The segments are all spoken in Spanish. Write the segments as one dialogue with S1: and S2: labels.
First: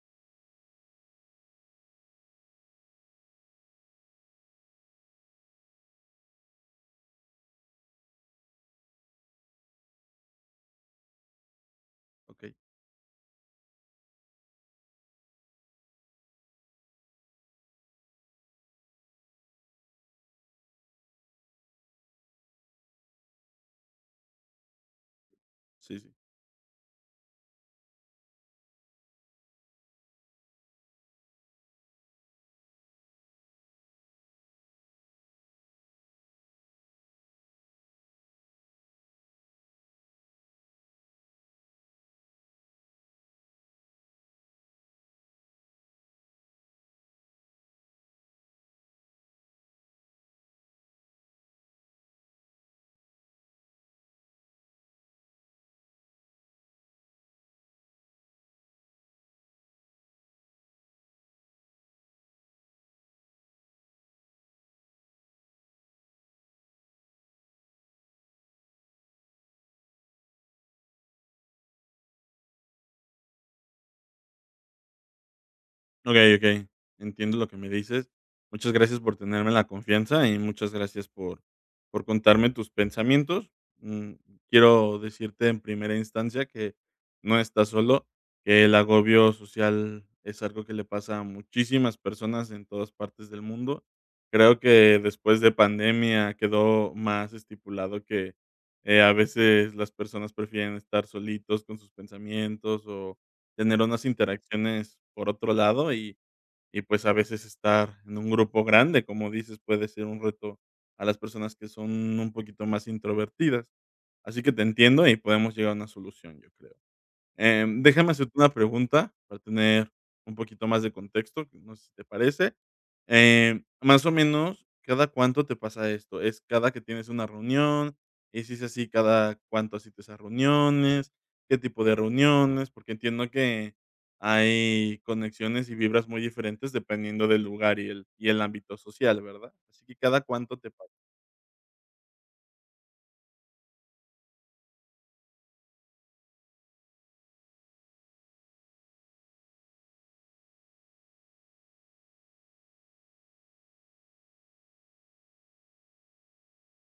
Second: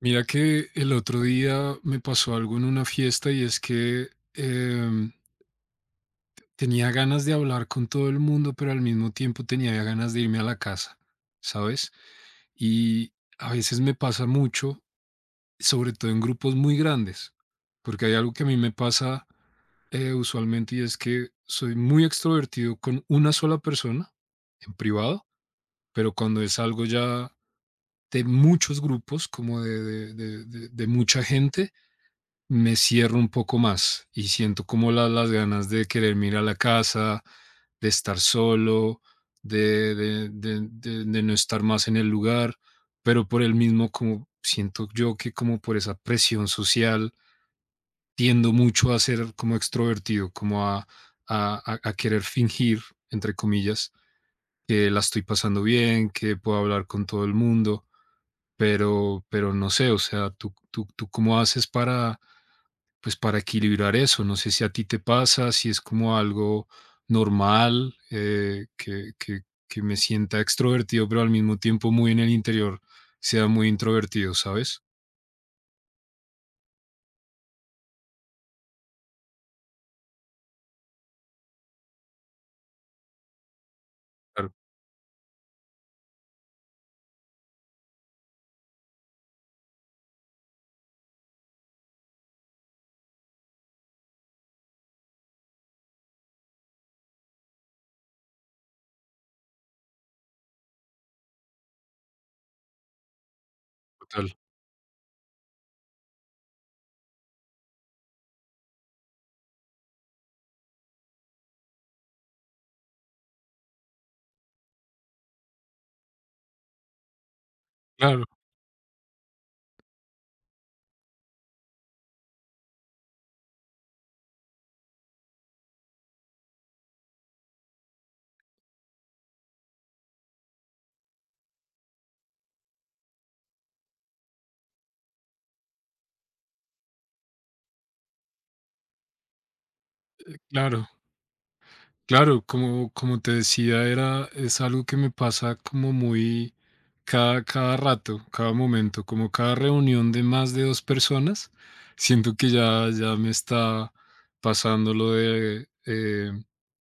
S1: Mira que el otro día me pasó algo en una fiesta y es que em, tenía ganas de hablar con todo el mundo, pero al mismo tiempo tenía ganas de irme a la casa, ¿sabes?
S2: Okey,
S1: Y a veces me pasa mucho, sobre todo en grupos muy grandes, porque hay algo que a mí me pasa usualmente, y es que soy muy extrovertido con una sola persona, en privado,
S2: sí,
S1: pero
S2: sí.
S1: cuando es algo ya de muchos grupos, como de mucha gente, me cierro un poco más y siento como las ganas de querer ir a la casa, de estar solo, de no estar más en el lugar, pero por el mismo, como siento yo, que como por esa presión social tiendo mucho a ser como extrovertido, como a querer fingir, entre comillas, que la estoy pasando bien, que puedo hablar con todo el mundo, pero no sé, o sea, ¿tú cómo haces para, pues, para equilibrar eso? No sé si a ti te pasa, si es como algo normal, que me sienta extrovertido, pero al mismo tiempo muy en el interior sea muy introvertido, ¿sabes?
S2: Okey, okey, entiendo lo que me dices. Muchas gracias por tenerme la confianza y muchas gracias por contarme tus pensamientos. Mm,
S1: Claro,
S2: quiero decirte en primera instancia que no estás solo, que el agobio social es algo que le pasa a muchísimas personas en todas partes del mundo. Creo que después de pandemia quedó más estipulado que, a veces las personas prefieren estar solitos con sus pensamientos o tener unas
S1: total.
S2: interacciones por otro lado. Pues a veces estar en un grupo grande, como dices, puede ser un reto a las personas que son un poquito más introvertidas. Así que te entiendo y podemos llegar a una solución, yo creo. Déjame
S1: Claro,
S2: hacerte una pregunta para tener un poquito más de contexto, que no sé si te parece. Más o menos, ¿cada cuánto te pasa esto? ¿Es cada que tienes una reunión? ¿Y si es así, cada cuánto asistes esas reuniones? ¿Qué tipo de reuniones? Porque entiendo que hay conexiones y vibras muy diferentes dependiendo del lugar y el ámbito social, ¿verdad? Así que cada cuánto te
S1: claro.
S2: pasa.
S1: Claro, como, como te decía, era, es algo que me pasa como muy cada, cada rato, cada momento, como cada reunión de más de dos personas. Siento que ya, ya me está pasando lo de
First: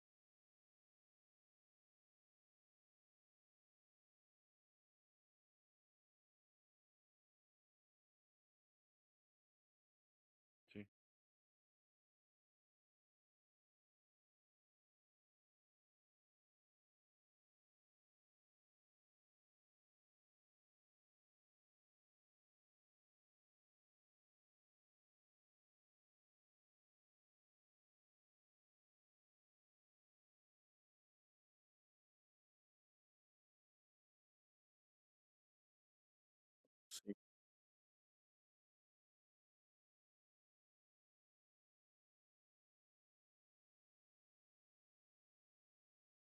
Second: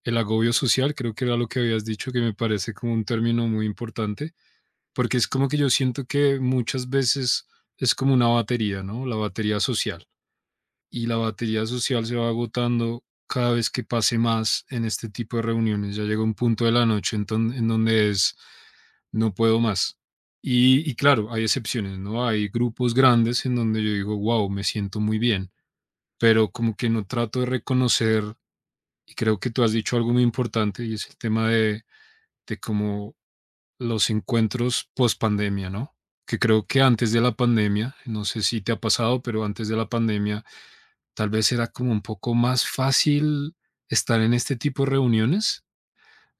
S1: el agobio social, creo que era lo que habías dicho, que me parece como un término muy importante, porque es como que yo siento que muchas veces es como una batería, ¿no? La batería social, y la batería social se va agotando cada vez que pase más en este tipo de reuniones. Ya llega un punto de la noche en, en donde es, no puedo más. Y claro, hay excepciones, ¿no? Hay grupos grandes en donde yo digo, wow, me siento muy bien, pero como que no trato de reconocer, y creo que tú has dicho algo muy importante, y es el tema de como los encuentros post pandemia, ¿no? Que creo que antes
S2: Sí.
S1: de la pandemia, no sé si te ha pasado, pero antes de la pandemia tal vez era como un poco más fácil estar en este tipo de reuniones.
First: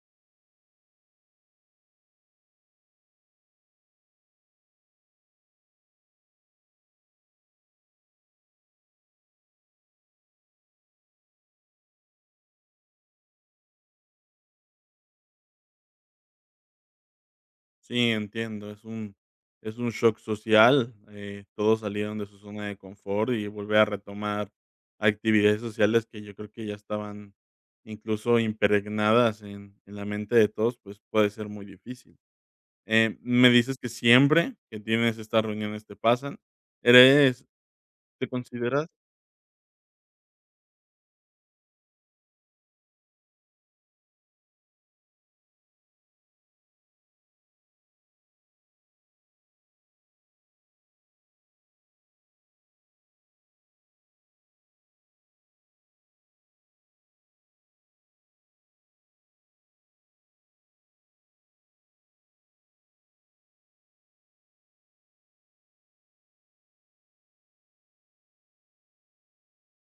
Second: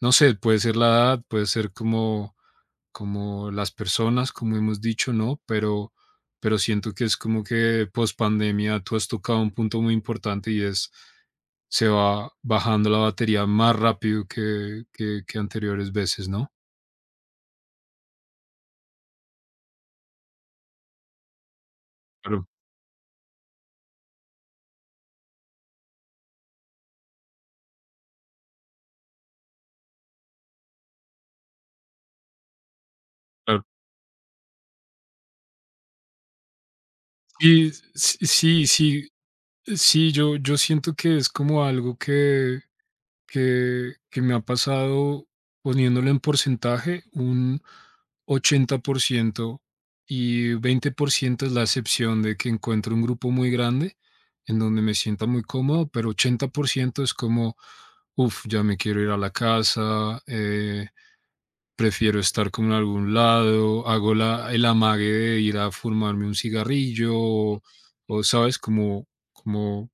S1: No sé, puede ser la edad, puede ser como, como las personas, como hemos dicho, ¿no? Pero siento que es como que post pandemia tú has tocado un punto muy importante, y es se va bajando la batería más rápido que, que anteriores veces, ¿no?
S2: Sí, entiendo, es un shock social. Todos salieron de su
S1: Claro,
S2: zona de confort y volver a retomar actividades sociales que yo creo que ya estaban incluso impregnadas en la mente de todos, pues, puede ser muy difícil. Me
S1: claro.
S2: dices que siempre que tienes estas reuniones te pasan, ¿eres
S1: Y sí,
S2: te
S1: sí,
S2: consideras?
S1: sí, sí, yo siento que es como algo que, que me ha pasado, poniéndolo en porcentaje, un 80%, y 20% es la excepción de que encuentro un grupo muy grande en donde me sienta muy cómodo, pero 80% es como, uff, ya me quiero ir a la casa, prefiero estar como en algún lado, hago la, el amague de ir a fumarme un cigarrillo, o sabes, como, como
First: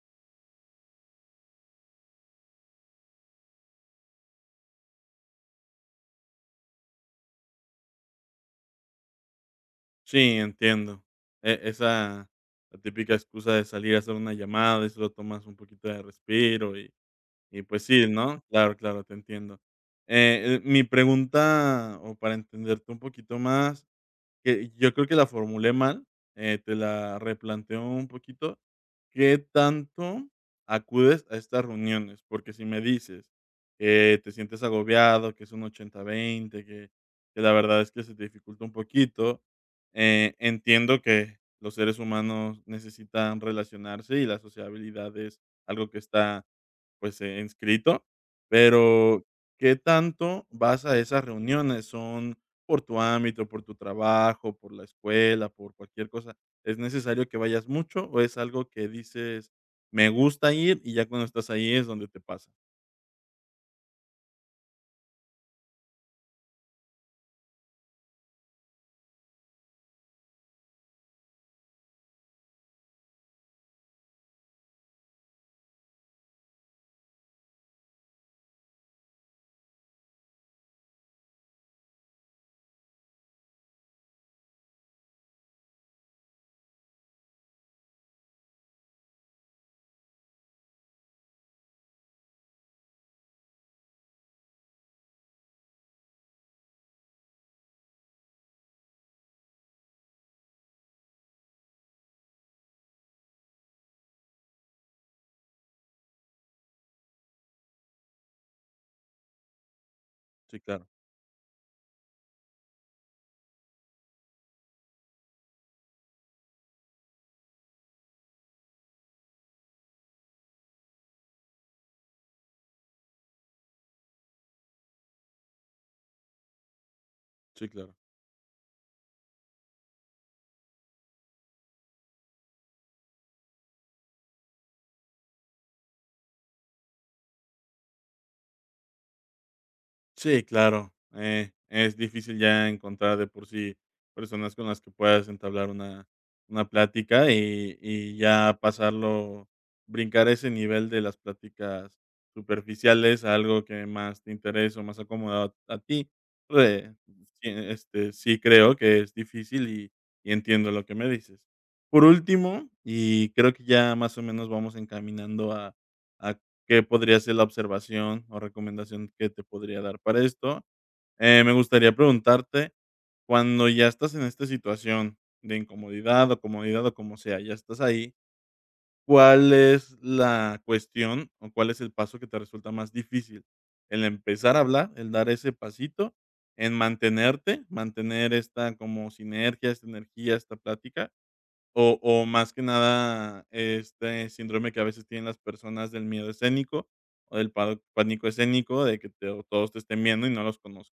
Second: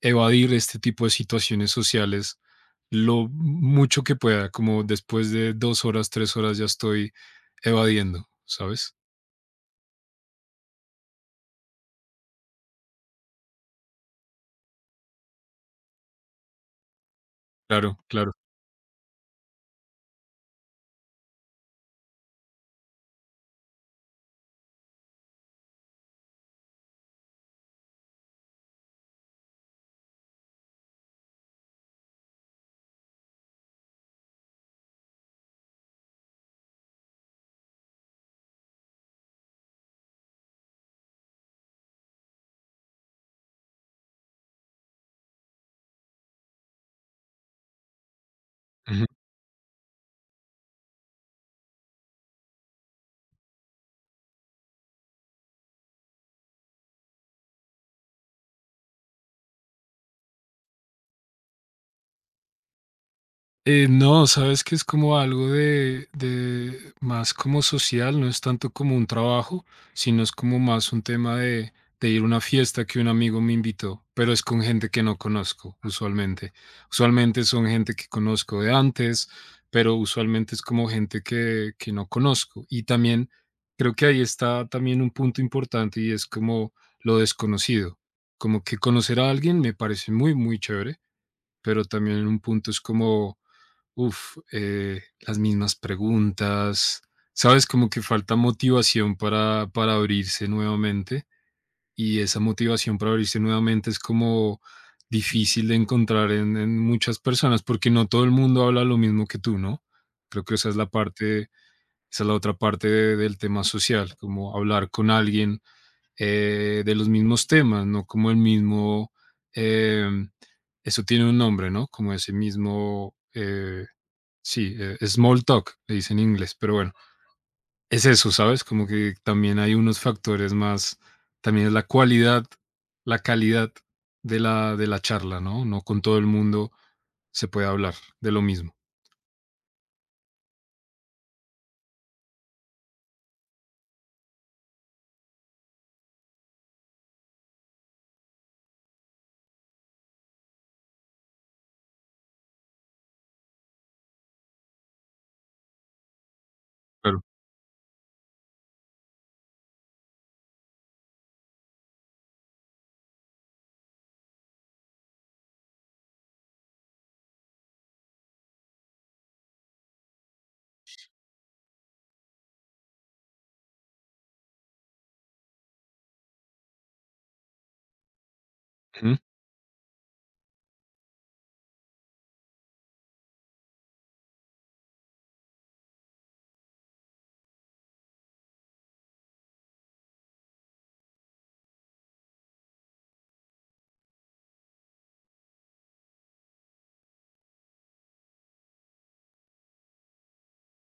S1: evadir este tipo de situaciones sociales lo mucho que pueda. Como después de 2 horas, 3 horas, ya estoy evadiendo, ¿sabes?
S2: Sí, entiendo, esa la típica excusa de salir a hacer una llamada y solo tomas un poquito de respiro. Y pues
S1: Claro,
S2: sí,
S1: claro.
S2: ¿no? Claro, claro, te entiendo. Mi pregunta, o para entenderte un poquito más, que yo creo que la formulé mal, te la replanteo un poquito. ¿Qué tanto acudes a estas reuniones? Porque si me dices que te sientes agobiado, que es un 80-20, que la verdad es que se te dificulta un poquito, entiendo que los seres humanos necesitan relacionarse y la sociabilidad es algo que está, pues, inscrito, pero ¿qué tanto vas a esas reuniones? ¿Son por tu ámbito, por tu trabajo, por la escuela, por cualquier cosa? ¿Es necesario que vayas mucho o es algo que dices, me gusta ir, y ya cuando estás ahí es donde te pasa?
S1: No, sabes que es como algo de más como social, no es tanto como un trabajo, sino es como más un tema de ir a una fiesta que un amigo me invitó, pero es con gente que no conozco usualmente. Usualmente son gente que conozco de antes, pero usualmente es como gente que no conozco. Y también creo que ahí está también un punto importante, y es como lo desconocido. Como que conocer a alguien me parece muy, muy chévere, pero también en un punto es como uf, las mismas preguntas, ¿sabes? Como que falta motivación para abrirse nuevamente, y esa motivación para abrirse nuevamente es como difícil de encontrar en muchas personas, porque no todo el mundo habla lo mismo que tú, ¿no? Creo que
S2: Sí,
S1: esa es
S2: claro,
S1: la parte, esa es la otra parte del tema social, como hablar con alguien de los mismos temas, no como el mismo, em, eso tiene un nombre, ¿no? Como ese mismo... sí, small talk, le dicen en inglés, pero bueno,
S2: sí, claro.
S1: es eso, ¿sabes? Como que también hay unos factores más, también es la cualidad, la calidad de la charla, ¿no? No con todo el mundo se puede hablar de lo mismo.
S2: Sí, claro. Es difícil ya encontrar de por sí personas con las que puedas entablar una plática, y ya pasarlo, brincar ese nivel de las pláticas superficiales a algo que más te interesa o más acomodado a ti. Re- sí, este, sí creo que es difícil, y entiendo lo que me dices. Por último, y creo que ya más o menos vamos encaminando a que podría ser la observación o recomendación que te podría dar para esto. Me gustaría preguntarte, cuando ya estás en esta situación de incomodidad o comodidad o como sea, ya estás ahí,
S1: Claro.
S2: ¿cuál es la cuestión o cuál es el paso que te resulta más difícil? ¿El empezar a hablar, el dar ese pasito, en mantenerte, mantener esta como sinergia, esta energía, esta plática? O más que nada, este síndrome que a veces tienen las personas del miedo escénico, o del pado pánico escénico, de que te, o todos te estén viendo y no los conozco.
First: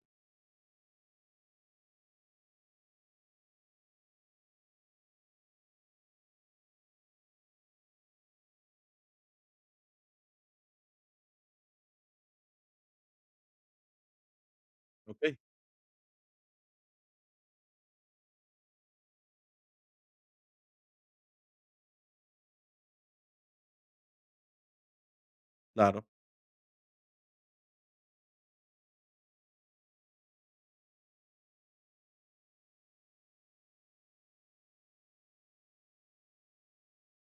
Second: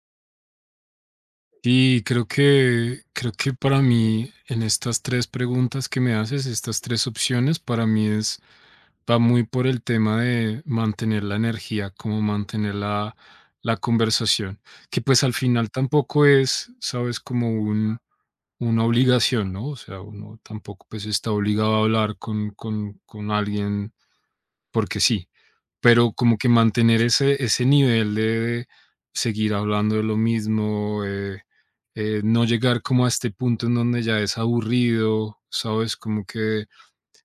S1: Sí, creo que para mí, en estas 3 preguntas que me haces, estas 3 opciones, para mí es va muy por el tema de mantener la energía, como mantener la, la conversación, que, pues, al
S2: Okey,
S1: final tampoco es, ¿sabes?, como un, una obligación, ¿no? O sea, uno tampoco, pues, está obligado a hablar con con alguien porque sí,
S2: claro.
S1: pero como que mantener ese nivel de seguir hablando de lo mismo, no llegar como a este punto en donde ya es aburrido, ¿sabes? Como que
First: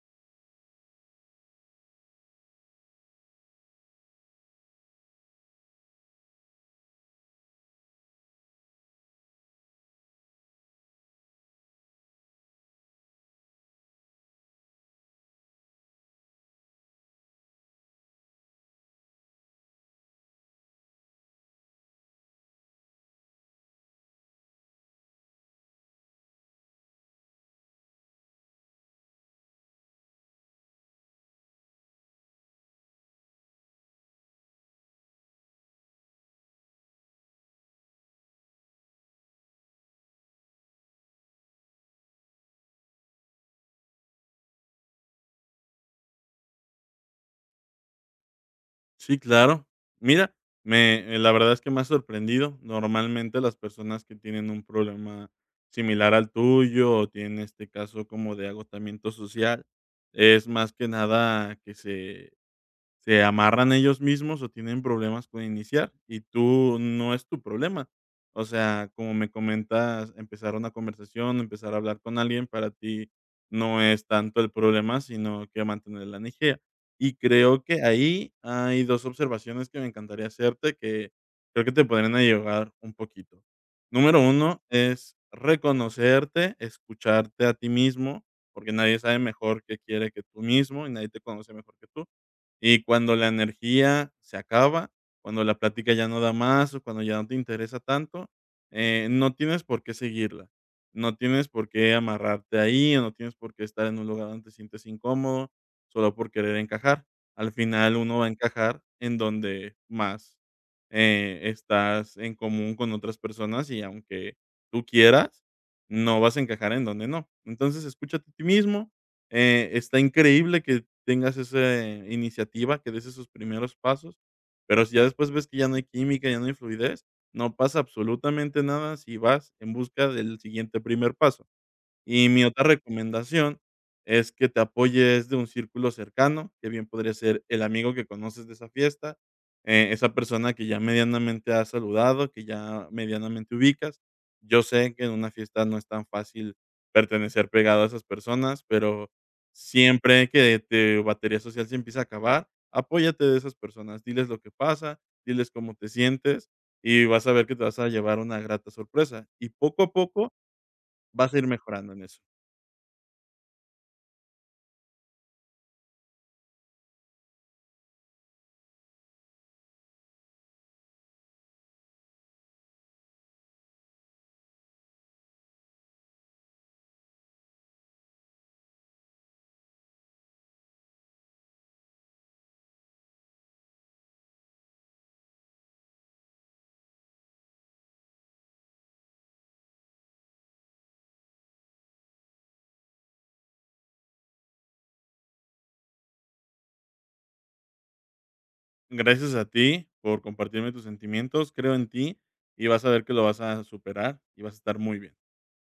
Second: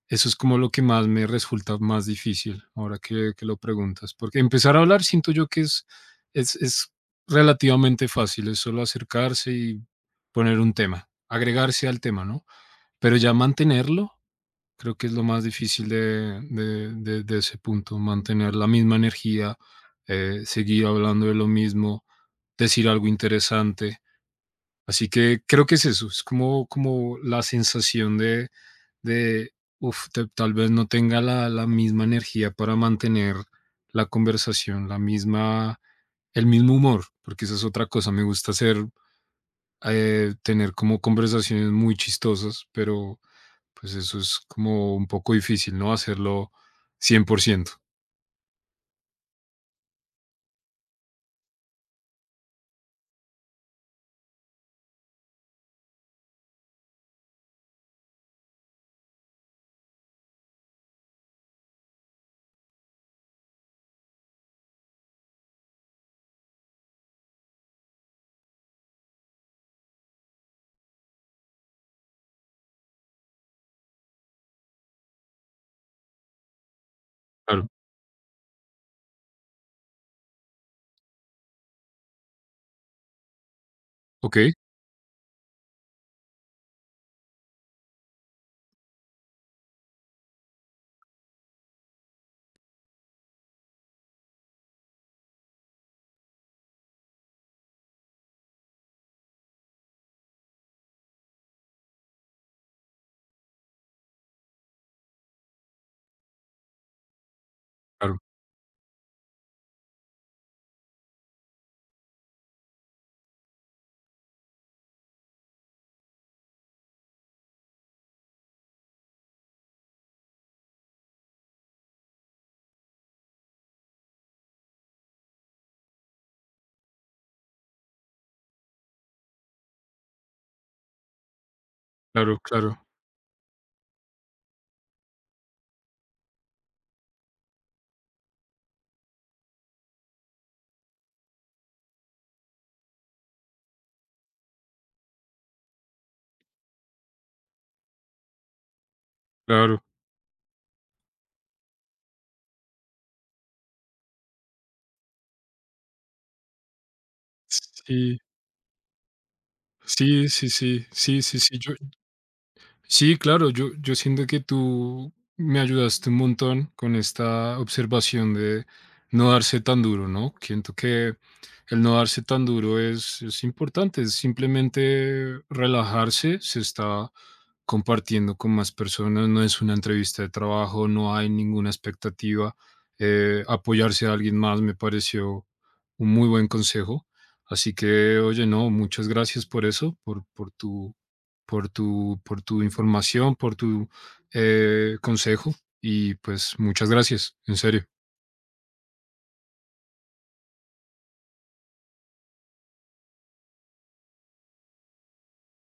S1: eso es como lo que más me resulta más difícil ahora que lo preguntas, porque empezar a hablar siento yo que es relativamente fácil, es solo acercarse y poner un tema, agregarse al tema, ¿no? Pero ya mantenerlo, creo que es lo más difícil de ese punto. Mantener la misma energía, seguir hablando de lo mismo, decir algo interesante. Así que creo que es eso, es como como la sensación de de, uf, te tal vez no tenga la, la misma energía para mantener la conversación, la misma, el mismo humor, porque esa es otra cosa. Me gusta ser, tener como conversaciones muy chistosas, pero pues eso es como un poco difícil, ¿no? Hacerlo 100%.
S2: Sí, claro. Mira, me, la verdad es que me has sorprendido. Normalmente, las personas que tienen un problema similar al tuyo, o tienen este caso como de agotamiento social, es más que nada que se amarran ellos mismos o tienen problemas con iniciar, y tú no es tu problema. O sea, como me comentas, empezar una conversación, empezar a hablar con alguien, para ti no es tanto el problema, sino que mantener la energía. Y creo
S1: Claro,
S2: que ahí hay dos observaciones que me encantaría hacerte, que creo que te podrían ayudar un poquito. Número
S1: okey,
S2: uno es reconocerte, escucharte a ti mismo, porque nadie sabe mejor qué quiere que tú mismo y nadie te conoce mejor que tú. Y cuando la energía se acaba, cuando la plática ya no da más, o cuando ya no te interesa tanto, no tienes por qué seguirla. No tienes por qué amarrarte ahí, o no tienes por qué estar en un lugar donde te sientes incómodo, solo por querer encajar. Al final uno
S1: claro,
S2: va a encajar en donde más, estás en común con otras personas, y aunque tú quieras, no vas a encajar en donde no. Entonces escúchate a ti mismo. Está increíble que tengas esa iniciativa, que des esos primeros pasos, pero si ya después ves que ya no hay química, ya no hay fluidez, no pasa absolutamente nada si vas en busca del siguiente primer paso. Y
S1: claro,
S2: mi otra
S1: claro,
S2: recomendación es que te apoyes de un círculo cercano, que bien podría ser el amigo que conoces de esa fiesta, esa persona que ya medianamente has saludado, que ya medianamente ubicas. Yo sé que en una fiesta no es tan fácil pertenecer pegado a esas personas, pero
S1: claro.
S2: siempre que tu batería social se empieza a acabar, apóyate de esas personas, diles lo que pasa, diles cómo te sientes, y vas a ver que te vas a llevar
S1: Sí,
S2: una grata sorpresa. Y poco a
S1: sí,
S2: poco
S1: sí, sí, sí,
S2: vas a
S1: sí,
S2: ir
S1: sí, yo
S2: mejorando en eso.
S1: sí, claro, yo siento que tú me ayudaste un montón con esta observación de no darse tan duro, ¿no? Siento que el no darse tan duro es importante, es simplemente relajarse, se está compartiendo con más personas, no es una entrevista de trabajo, no hay ninguna expectativa, apoyarse a alguien más me pareció un muy buen consejo. Así que, oye, no, muchas gracias por eso, por tu, por tu, por tu información, por tu consejo y pues muchas gracias, en serio.
S2: Gracias a ti por compartirme tus sentimientos. Creo en ti y vas a ver que lo vas a superar y vas a estar muy bien.